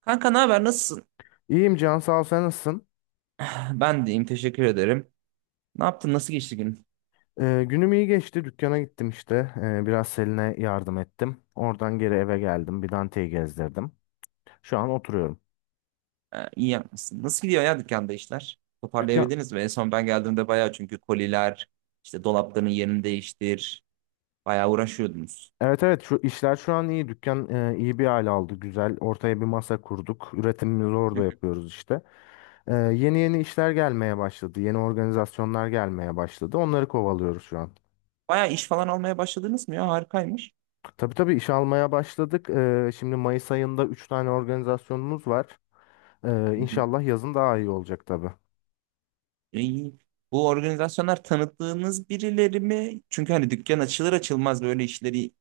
Kanka ne haber nasılsın? İyiyim Can, sağ ol, sen nasılsın? Ben deyim teşekkür ederim. Ne yaptın nasıl geçti gün? Günüm iyi geçti, dükkana gittim işte. Biraz Selin'e yardım ettim. Oradan geri eve geldim, bir Dante'yi gezdirdim. Şu an oturuyorum. İyi yapmışsın. Nasıl gidiyor ya dükkanda işler? Dükkan, Toparlayabildiniz mi? En son ben geldiğimde bayağı çünkü koliler, işte dolapların yerini değiştir. Bayağı uğraşıyordunuz. evet evet, şu işler şu an iyi, dükkan iyi bir hale aldı, güzel. Ortaya bir masa kurduk. Üretimimizi Hı orada hı. yapıyoruz işte. Yeni yeni işler gelmeye başladı, yeni organizasyonlar gelmeye başladı, onları kovalıyoruz şu an. Bayağı iş falan almaya başladınız mı ya? Harikaymış. Tabii tabii, iş almaya başladık. Şimdi Mayıs ayında 3 tane organizasyonumuz var. Hı hı. İnşallah yazın daha iyi olacak tabii. İyi. Bu organizasyonlar tanıttığınız birileri mi? Çünkü hani dükkan açılır açılmaz böyle işleri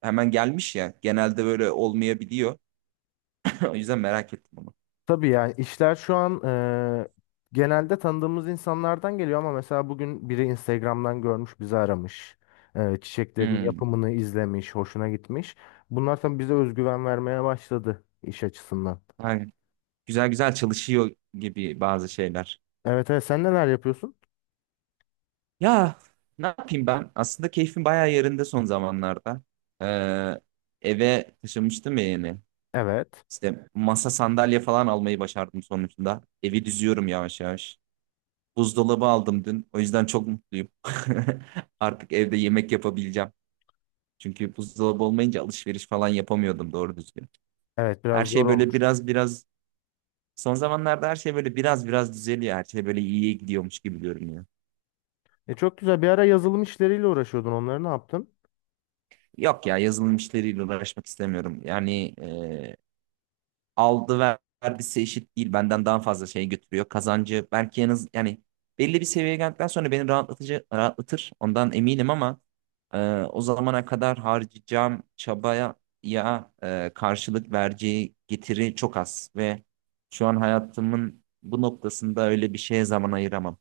hemen gelmiş ya. Genelde böyle olmayabiliyor. O yüzden merak ettim onu. Tabii, yani işler şu an genelde tanıdığımız insanlardan geliyor, ama mesela bugün biri Instagram'dan görmüş, bizi aramış. Çiçeklerin Hmm. yapımını izlemiş, hoşuna gitmiş. Bunlar tabii bize özgüven vermeye başladı iş açısından. Güzel güzel çalışıyor gibi bazı şeyler. Evet evet, sen neler yapıyorsun? Ya ne yapayım ben? Aslında keyfim bayağı yerinde son zamanlarda. Ee, Eve taşınmıştım ya yeni. Evet. İşte masa sandalye falan almayı başardım sonuçta. Evi düzüyorum yavaş yavaş. Buzdolabı aldım dün. O yüzden çok mutluyum. Artık evde yemek yapabileceğim. Çünkü buzdolabı olmayınca alışveriş falan yapamıyordum doğru düzgün. Evet, biraz Her zor şey böyle olur. biraz biraz son zamanlarda her şey böyle biraz biraz düzeliyor. Her şey böyle iyiye gidiyormuş gibi görünüyor. Çok güzel bir ara yazılım işleriyle uğraşıyordun, onları ne yaptın? Yok ya yazılım işleriyle uğraşmak istemiyorum. Yani aldı ver- vergisi eşit değil. Benden daha fazla şey götürüyor. Kazancı belki yalnız yani belli bir seviyeye geldikten sonra beni rahatlatır. Ondan eminim ama e, o zamana kadar harcayacağım çabaya karşılık vereceği getiri çok az ve şu an hayatımın bu noktasında öyle bir şeye zaman ayıramam.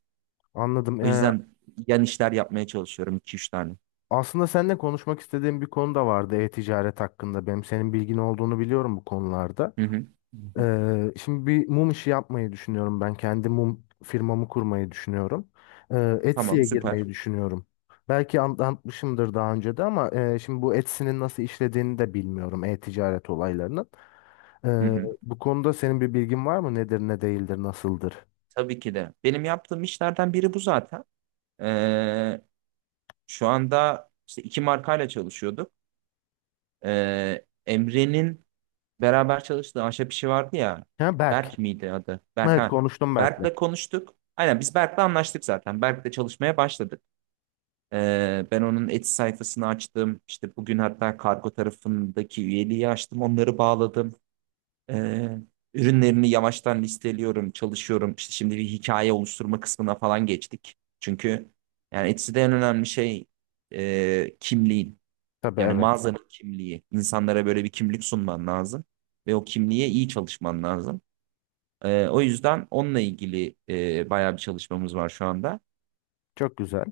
Anladım. O yüzden yan işler yapmaya çalışıyorum iki üç tane. Aslında seninle konuşmak istediğim bir konu da vardı, e-ticaret hakkında. Benim senin bilgin olduğunu biliyorum bu konularda. Hı hı. Hı hı. Şimdi bir mum işi yapmayı düşünüyorum ben. Kendi mum firmamı kurmayı düşünüyorum. Tamam, Etsy'ye süper. girmeyi düşünüyorum. Belki anlatmışımdır daha önce de, ama şimdi bu Etsy'nin nasıl işlediğini de bilmiyorum. E-ticaret olaylarının. Hı hı. Bu konuda senin bir bilgin var mı? Nedir, ne değildir, nasıldır? Tabii ki de. Benim yaptığım işlerden biri bu zaten. Ee, Şu anda işte iki markayla çalışıyorduk. Emre'nin beraber çalıştığı ahşap işi vardı ya. Ha, Berk. Berk miydi adı? Berk, Evet, ha. konuştum Berk'le. Berk'le konuştuk. Aynen biz Berk'le anlaştık zaten. Berk'le çalışmaya başladık. Ben onun Etsy sayfasını açtım. İşte bugün hatta kargo tarafındaki üyeliği açtım. Onları bağladım. Ee, Ürünlerini yavaştan listeliyorum, çalışıyorum. İşte şimdi bir hikaye oluşturma kısmına falan geçtik. Çünkü yani Etsy'de en önemli şey kimliğin. Tabii, Yani evet. mağazanın kimliği. İnsanlara böyle bir kimlik sunman lazım. Ve o kimliğe iyi çalışman lazım. O yüzden onunla ilgili bayağı bir çalışmamız var şu anda. Çok güzel.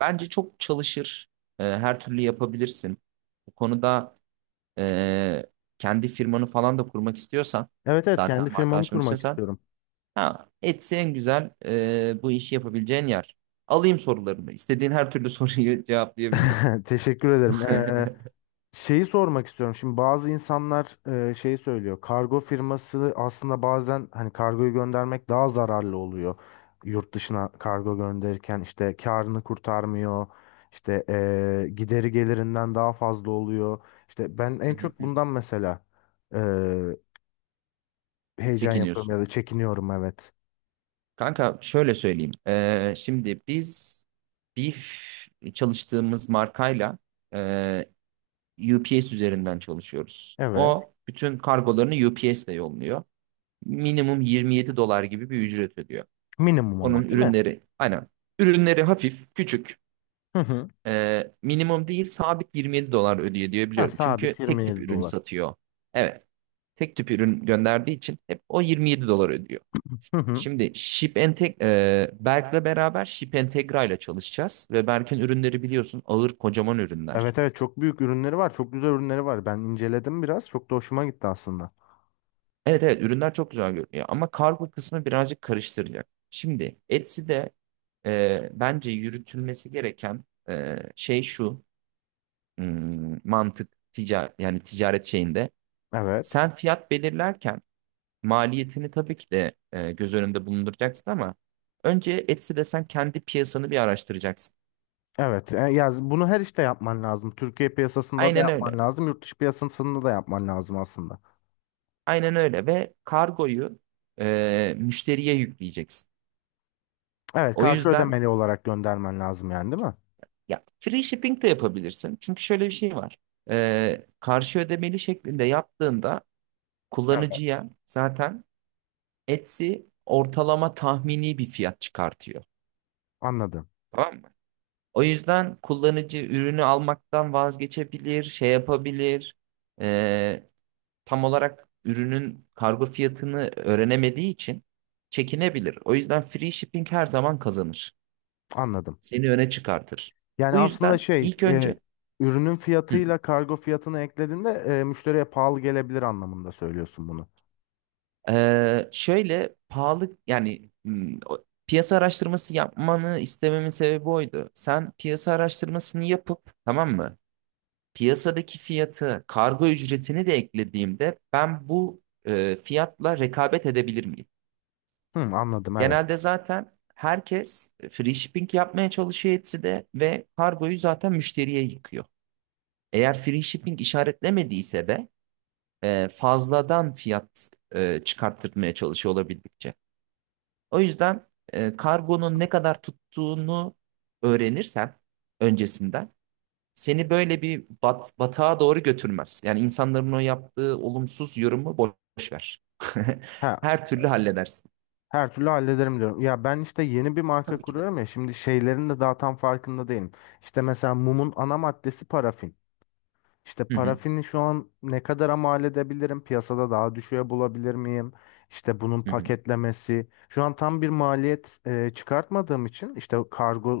Bence çok çalışır. Her türlü yapabilirsin. Bu konuda e, kendi firmanı falan da kurmak istiyorsan, Evet evet, kendi zaten firmamı markalaşmak kurmak istiyorsan, istiyorum. ha, Etsy en güzel bu işi yapabileceğin yer. Alayım sorularını. İstediğin her türlü soruyu cevaplayabilirim. Teşekkür ederim. Şeyi sormak istiyorum. Şimdi bazı insanlar şey söylüyor. Kargo firması aslında bazen, hani, kargoyu göndermek daha zararlı oluyor. Yurt dışına kargo gönderirken işte karını kurtarmıyor. İşte gideri gelirinden daha fazla oluyor. İşte ben en çok bundan mesela e, heyecan yapıyorum Çekiniyorsun. ya da çekiniyorum, evet. Kanka şöyle söyleyeyim. Şimdi biz Beef çalıştığımız markayla e, UPS üzerinden çalışıyoruz. Evet. O bütün kargolarını UPS ile yolluyor. Minimum 27 dolar gibi bir ücret ödüyor. Minimum ama Onun değil mi? ürünleri aynen. Ürünleri hafif, küçük. Hı hı. Minimum değil, sabit 27 dolar ödüyor diye Ha, biliyorum. sabit Çünkü tek tip 27 ürün dolar. satıyor. Evet. Tek tip ürün gönderdiği için hep o 27 dolar ödüyor. Hı hı. Şimdi Berk'le beraber Ship Entegra ile çalışacağız. Ve Berk'in ürünleri biliyorsun ağır, kocaman ürünler. Evet evet, çok büyük ürünleri var. Çok güzel ürünleri var. Ben inceledim biraz. Çok da hoşuma gitti aslında. Evet, evet, ürünler çok güzel görünüyor ama kargo kısmı birazcık karıştıracak. Şimdi Etsy'de bence yürütülmesi gereken e, şey şu mantık ticaret, yani ticaret şeyinde Evet. sen fiyat belirlerken maliyetini tabii ki de göz önünde bulunduracaksın ama önce Etsy'de sen kendi piyasanı bir araştıracaksın. Evet. Ya bunu her işte yapman lazım. Türkiye piyasasında da Aynen öyle. yapman lazım. Yurt dışı piyasasında da yapman lazım aslında. Aynen öyle ve kargoyu müşteriye yükleyeceksin. Evet, O karşı yüzden ödemeli olarak göndermen lazım yani, değil mi? ya free shipping de yapabilirsin. Çünkü şöyle bir şey var. Karşı ödemeli şeklinde yaptığında Evet. kullanıcıya zaten Etsy ortalama tahmini bir fiyat çıkartıyor. Anladım. Tamam mı? O yüzden kullanıcı ürünü almaktan vazgeçebilir, şey yapabilir. Ee, Tam olarak ürünün kargo fiyatını öğrenemediği için çekinebilir. O yüzden free shipping her zaman kazanır. Anladım. Seni öne çıkartır. Yani Bu aslında yüzden şey, ilk önce ürünün hı, fiyatıyla kargo fiyatını eklediğinde müşteriye pahalı gelebilir anlamında söylüyorsun bunu. Şöyle pahalı yani piyasa araştırması yapmanı istememin sebebi oydu. Sen piyasa araştırmasını yapıp, tamam mı? Piyasadaki fiyatı, kargo ücretini de eklediğimde ben bu fiyatla rekabet edebilir miyim? Hı, anladım, evet. Genelde zaten herkes free shipping yapmaya çalışıyor Etsy'de ve kargoyu zaten müşteriye yıkıyor. Eğer free shipping işaretlemediyse de fazladan fiyat çıkarttırmaya çalışıyor olabildikçe. O yüzden kargonun ne kadar tuttuğunu öğrenirsen öncesinden, seni böyle batağa doğru götürmez. Yani insanların o yaptığı olumsuz yorumu boş ver. Ha, Her türlü halledersin. her türlü hallederim diyorum. Ya ben işte yeni bir marka Tabii ki de. kuruyorum ya, şimdi şeylerin de daha tam farkında değilim. İşte mesela mumun ana maddesi parafin. İşte Hı hı, parafini şu an ne kadara mal edebilirim? Piyasada daha düşüğe bulabilir miyim? İşte bunun hı hı, paketlemesi. Şu an tam bir maliyet çıkartmadığım için, işte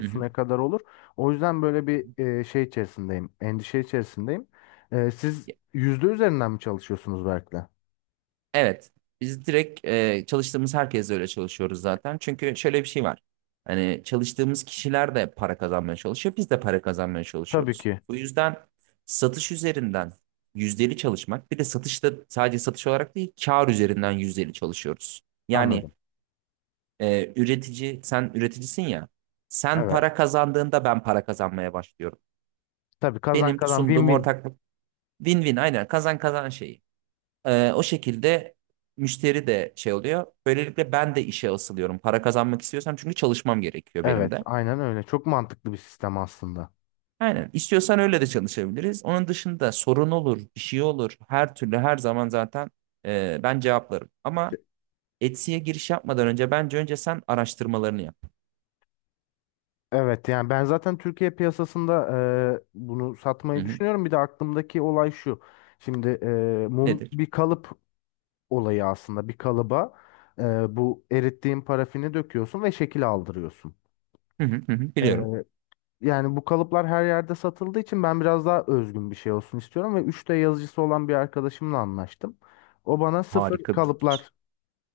hı hı. ne kadar olur? O yüzden böyle bir şey içerisindeyim. Endişe içerisindeyim. Siz Ya, yüzde üzerinden mi çalışıyorsunuz Berk'le? Evet. Biz direkt çalıştığımız herkesle öyle çalışıyoruz zaten. Çünkü şöyle bir şey var. Hani çalıştığımız kişiler de para kazanmaya çalışıyor. Biz de para kazanmaya Tabii çalışıyoruz. ki. Bu yüzden satış üzerinden yüzdeli çalışmak, bir de satışta sadece satış olarak değil, kar üzerinden yüzdeli çalışıyoruz. Yani Anladım. Üretici, sen üreticisin ya. Sen Evet. para kazandığında ben para kazanmaya başlıyorum. Tabii, kazan Benim kazan, win sunduğum win. ortaklık win-win, aynen kazan kazan şeyi. O şekilde müşteri de şey oluyor. Böylelikle ben de işe asılıyorum. Para kazanmak istiyorsam, çünkü çalışmam gerekiyor benim Evet, de. aynen öyle. Çok mantıklı bir sistem aslında. Aynen. İstiyorsan öyle de çalışabiliriz. Onun dışında sorun olur, bir şey olur. Her türlü, her zaman zaten ben cevaplarım. Ama Etsy'ye giriş yapmadan önce bence önce sen araştırmalarını yap. Evet, yani ben zaten Türkiye piyasasında bunu Hı satmayı hı. düşünüyorum. Bir de aklımdaki olay şu. Şimdi mum Nedir? bir kalıp olayı aslında. Bir kalıba bu erittiğin parafini döküyorsun ve şekil aldırıyorsun. Hı hı hı, hı. E, Biliyorum. Yani bu kalıplar her yerde satıldığı için ben biraz daha özgün bir şey olsun istiyorum. Ve 3D yazıcısı olan bir arkadaşımla anlaştım. O bana sıfır Harika bir fikir. kalıplar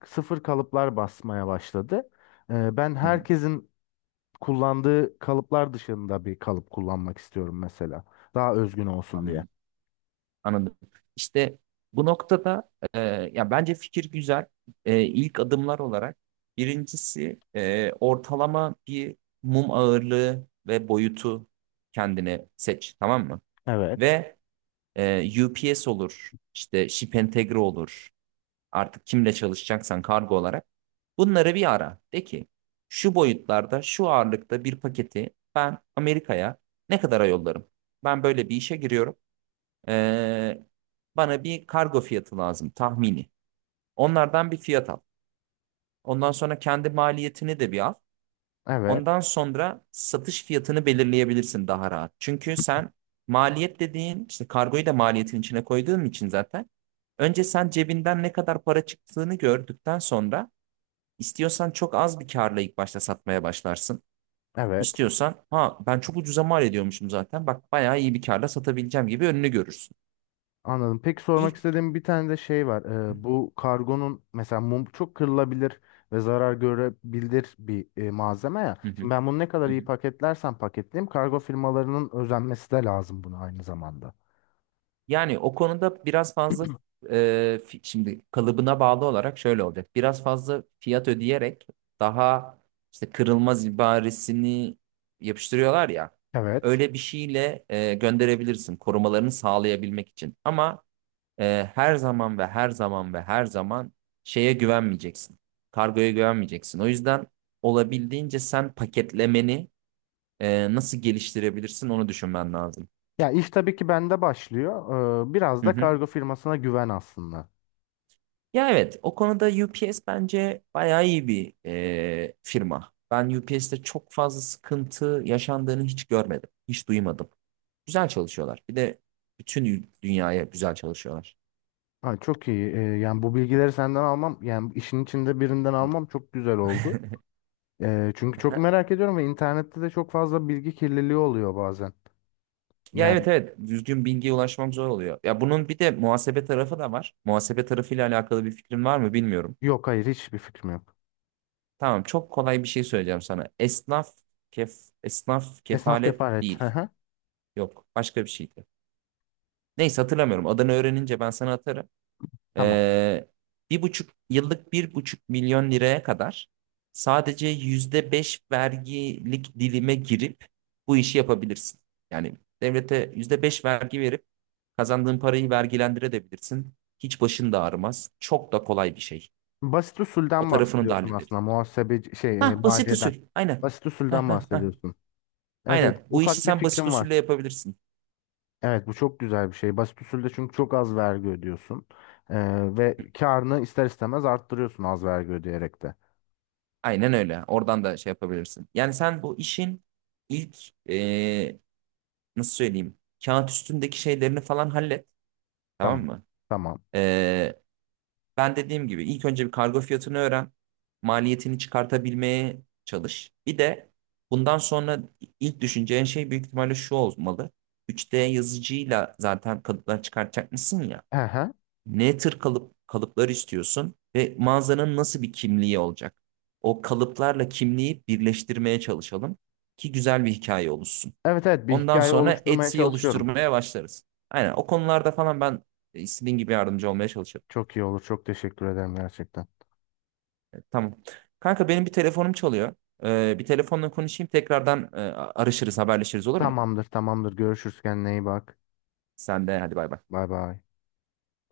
sıfır kalıplar basmaya başladı. Ben Hı hı, herkesin kullandığı kalıplar dışında bir kalıp kullanmak istiyorum mesela. Daha özgün olsun diye. anladım. Anladım. İşte bu noktada ya bence fikir güzel. İlk adımlar olarak, birincisi, ortalama bir mum ağırlığı ve boyutu kendine seç, tamam mı? Evet. Ve UPS olur, işte Ship Entegre olur. Artık kimle çalışacaksan kargo olarak, bunları bir ara. De ki şu boyutlarda, şu ağırlıkta bir paketi ben Amerika'ya ne kadara yollarım? Ben böyle bir işe giriyorum. Ee, Bana bir kargo fiyatı lazım, tahmini. Onlardan bir fiyat al. Ondan sonra kendi maliyetini de bir al. Evet. Ondan sonra satış fiyatını belirleyebilirsin daha rahat. Çünkü sen maliyet dediğin işte kargoyu da maliyetin içine koyduğun için zaten önce sen cebinden ne kadar para çıktığını gördükten sonra, istiyorsan çok az bir karla ilk başta satmaya başlarsın. Evet. İstiyorsan, ha, ben çok ucuza mal ediyormuşum zaten, bak bayağı iyi bir karla satabileceğim gibi önünü görürsün. Anladım. Peki, sormak İlk. istediğim bir tane de şey var. Bu kargonun mesela, mum çok kırılabilir ve zarar görebilir bir malzeme ya. Hı Şimdi hı, ben bunu ne kadar hı iyi hı. paketlersem paketleyeyim, kargo firmalarının özenmesi de lazım buna aynı zamanda. Yani o konuda biraz fazla şimdi kalıbına bağlı olarak şöyle olacak. Biraz fazla fiyat ödeyerek daha işte kırılmaz ibaresini yapıştırıyorlar ya. Evet. Öyle bir şeyle gönderebilirsin, korumalarını sağlayabilmek için. Ama her zaman ve her zaman ve her zaman şeye güvenmeyeceksin. Kargoya güvenmeyeceksin. O yüzden olabildiğince sen paketlemeni nasıl geliştirebilirsin onu düşünmen lazım. Ya iş tabii ki bende başlıyor. Biraz Hı da hı. kargo firmasına güven aslında. Ya evet, o konuda UPS bence bayağı iyi bir firma. Ben UPS'te çok fazla sıkıntı yaşandığını hiç görmedim. Hiç duymadım. Güzel çalışıyorlar. Bir de dünyaya güzel çalışıyorlar. Ha, çok iyi. Yani bu bilgileri senden almam, yani işin içinde birinden almam çok güzel oldu. Çünkü çok merak ediyorum ve internette de çok fazla bilgi kirliliği oluyor bazen. Ya Yani evet, evet, düzgün bilgiye ulaşmam zor oluyor. Ya bunun bir de muhasebe tarafı da var. Muhasebe tarafıyla alakalı bir fikrin var mı bilmiyorum. yok, hayır, hiçbir fikrim yok. Tamam, çok kolay bir şey söyleyeceğim sana. Kef esnaf Esnaf kefalet kefaret. Hı değil. hı. Yok, başka bir şeydi. Neyse, hatırlamıyorum. Adını öğrenince ben sana atarım. Tamam. Ee, 1,5 yıllık, 1,5 milyon liraya kadar sadece %5 vergilik dilime girip bu işi yapabilirsin. Yani devlete %5 vergi verip kazandığın parayı vergilendirebilirsin. Hiç başın da ağrımaz. Çok da kolay bir şey. Basit O usulden tarafını da bahsediyorsun hallederiz. aslında. Muhasebe şey Hah, basit maliyeden. usul. Aynen. Basit Hah, usulden hah, hah. bahsediyorsun. Evet, evet, Aynen. Bu işi ufak bir sen basit fikrim var. usulle yapabilirsin. Evet, bu çok güzel bir şey. Basit usulde çünkü çok az vergi ödüyorsun. Ve karını ister istemez arttırıyorsun az vergi ödeyerek de. Aynen öyle. Oradan da şey yapabilirsin. Yani sen bu işin ilk e, nasıl söyleyeyim, kağıt üstündeki şeylerini falan hallet, tamam Tamam. mı? Tamam. Ee, Ben dediğim gibi ilk önce bir kargo fiyatını öğren. Maliyetini çıkartabilmeye çalış. Bir de bundan sonra ilk düşüneceğin şey büyük ihtimalle şu olmalı. 3D yazıcıyla zaten kalıplar çıkartacak mısın ya? Hı hı. Ne tür kalıplar istiyorsun ve mağazanın nasıl bir kimliği olacak? O kalıplarla kimliği birleştirmeye çalışalım ki güzel bir hikaye oluşsun. Evet evet, bir Ondan hikaye sonra oluşturmaya Etsy'yi çalışıyorum. oluşturmaya başlarız. Aynen, o konularda falan ben istediğin gibi yardımcı olmaya çalışırım. Çok iyi olur. Çok teşekkür ederim gerçekten. Tamam. Kanka, benim bir telefonum çalıyor. Bir telefonla konuşayım, tekrardan arışırız, haberleşiriz, olur mu? Tamamdır, tamamdır. Görüşürüz, kendine iyi bak. Sen de hadi, bay bay. Bay bay.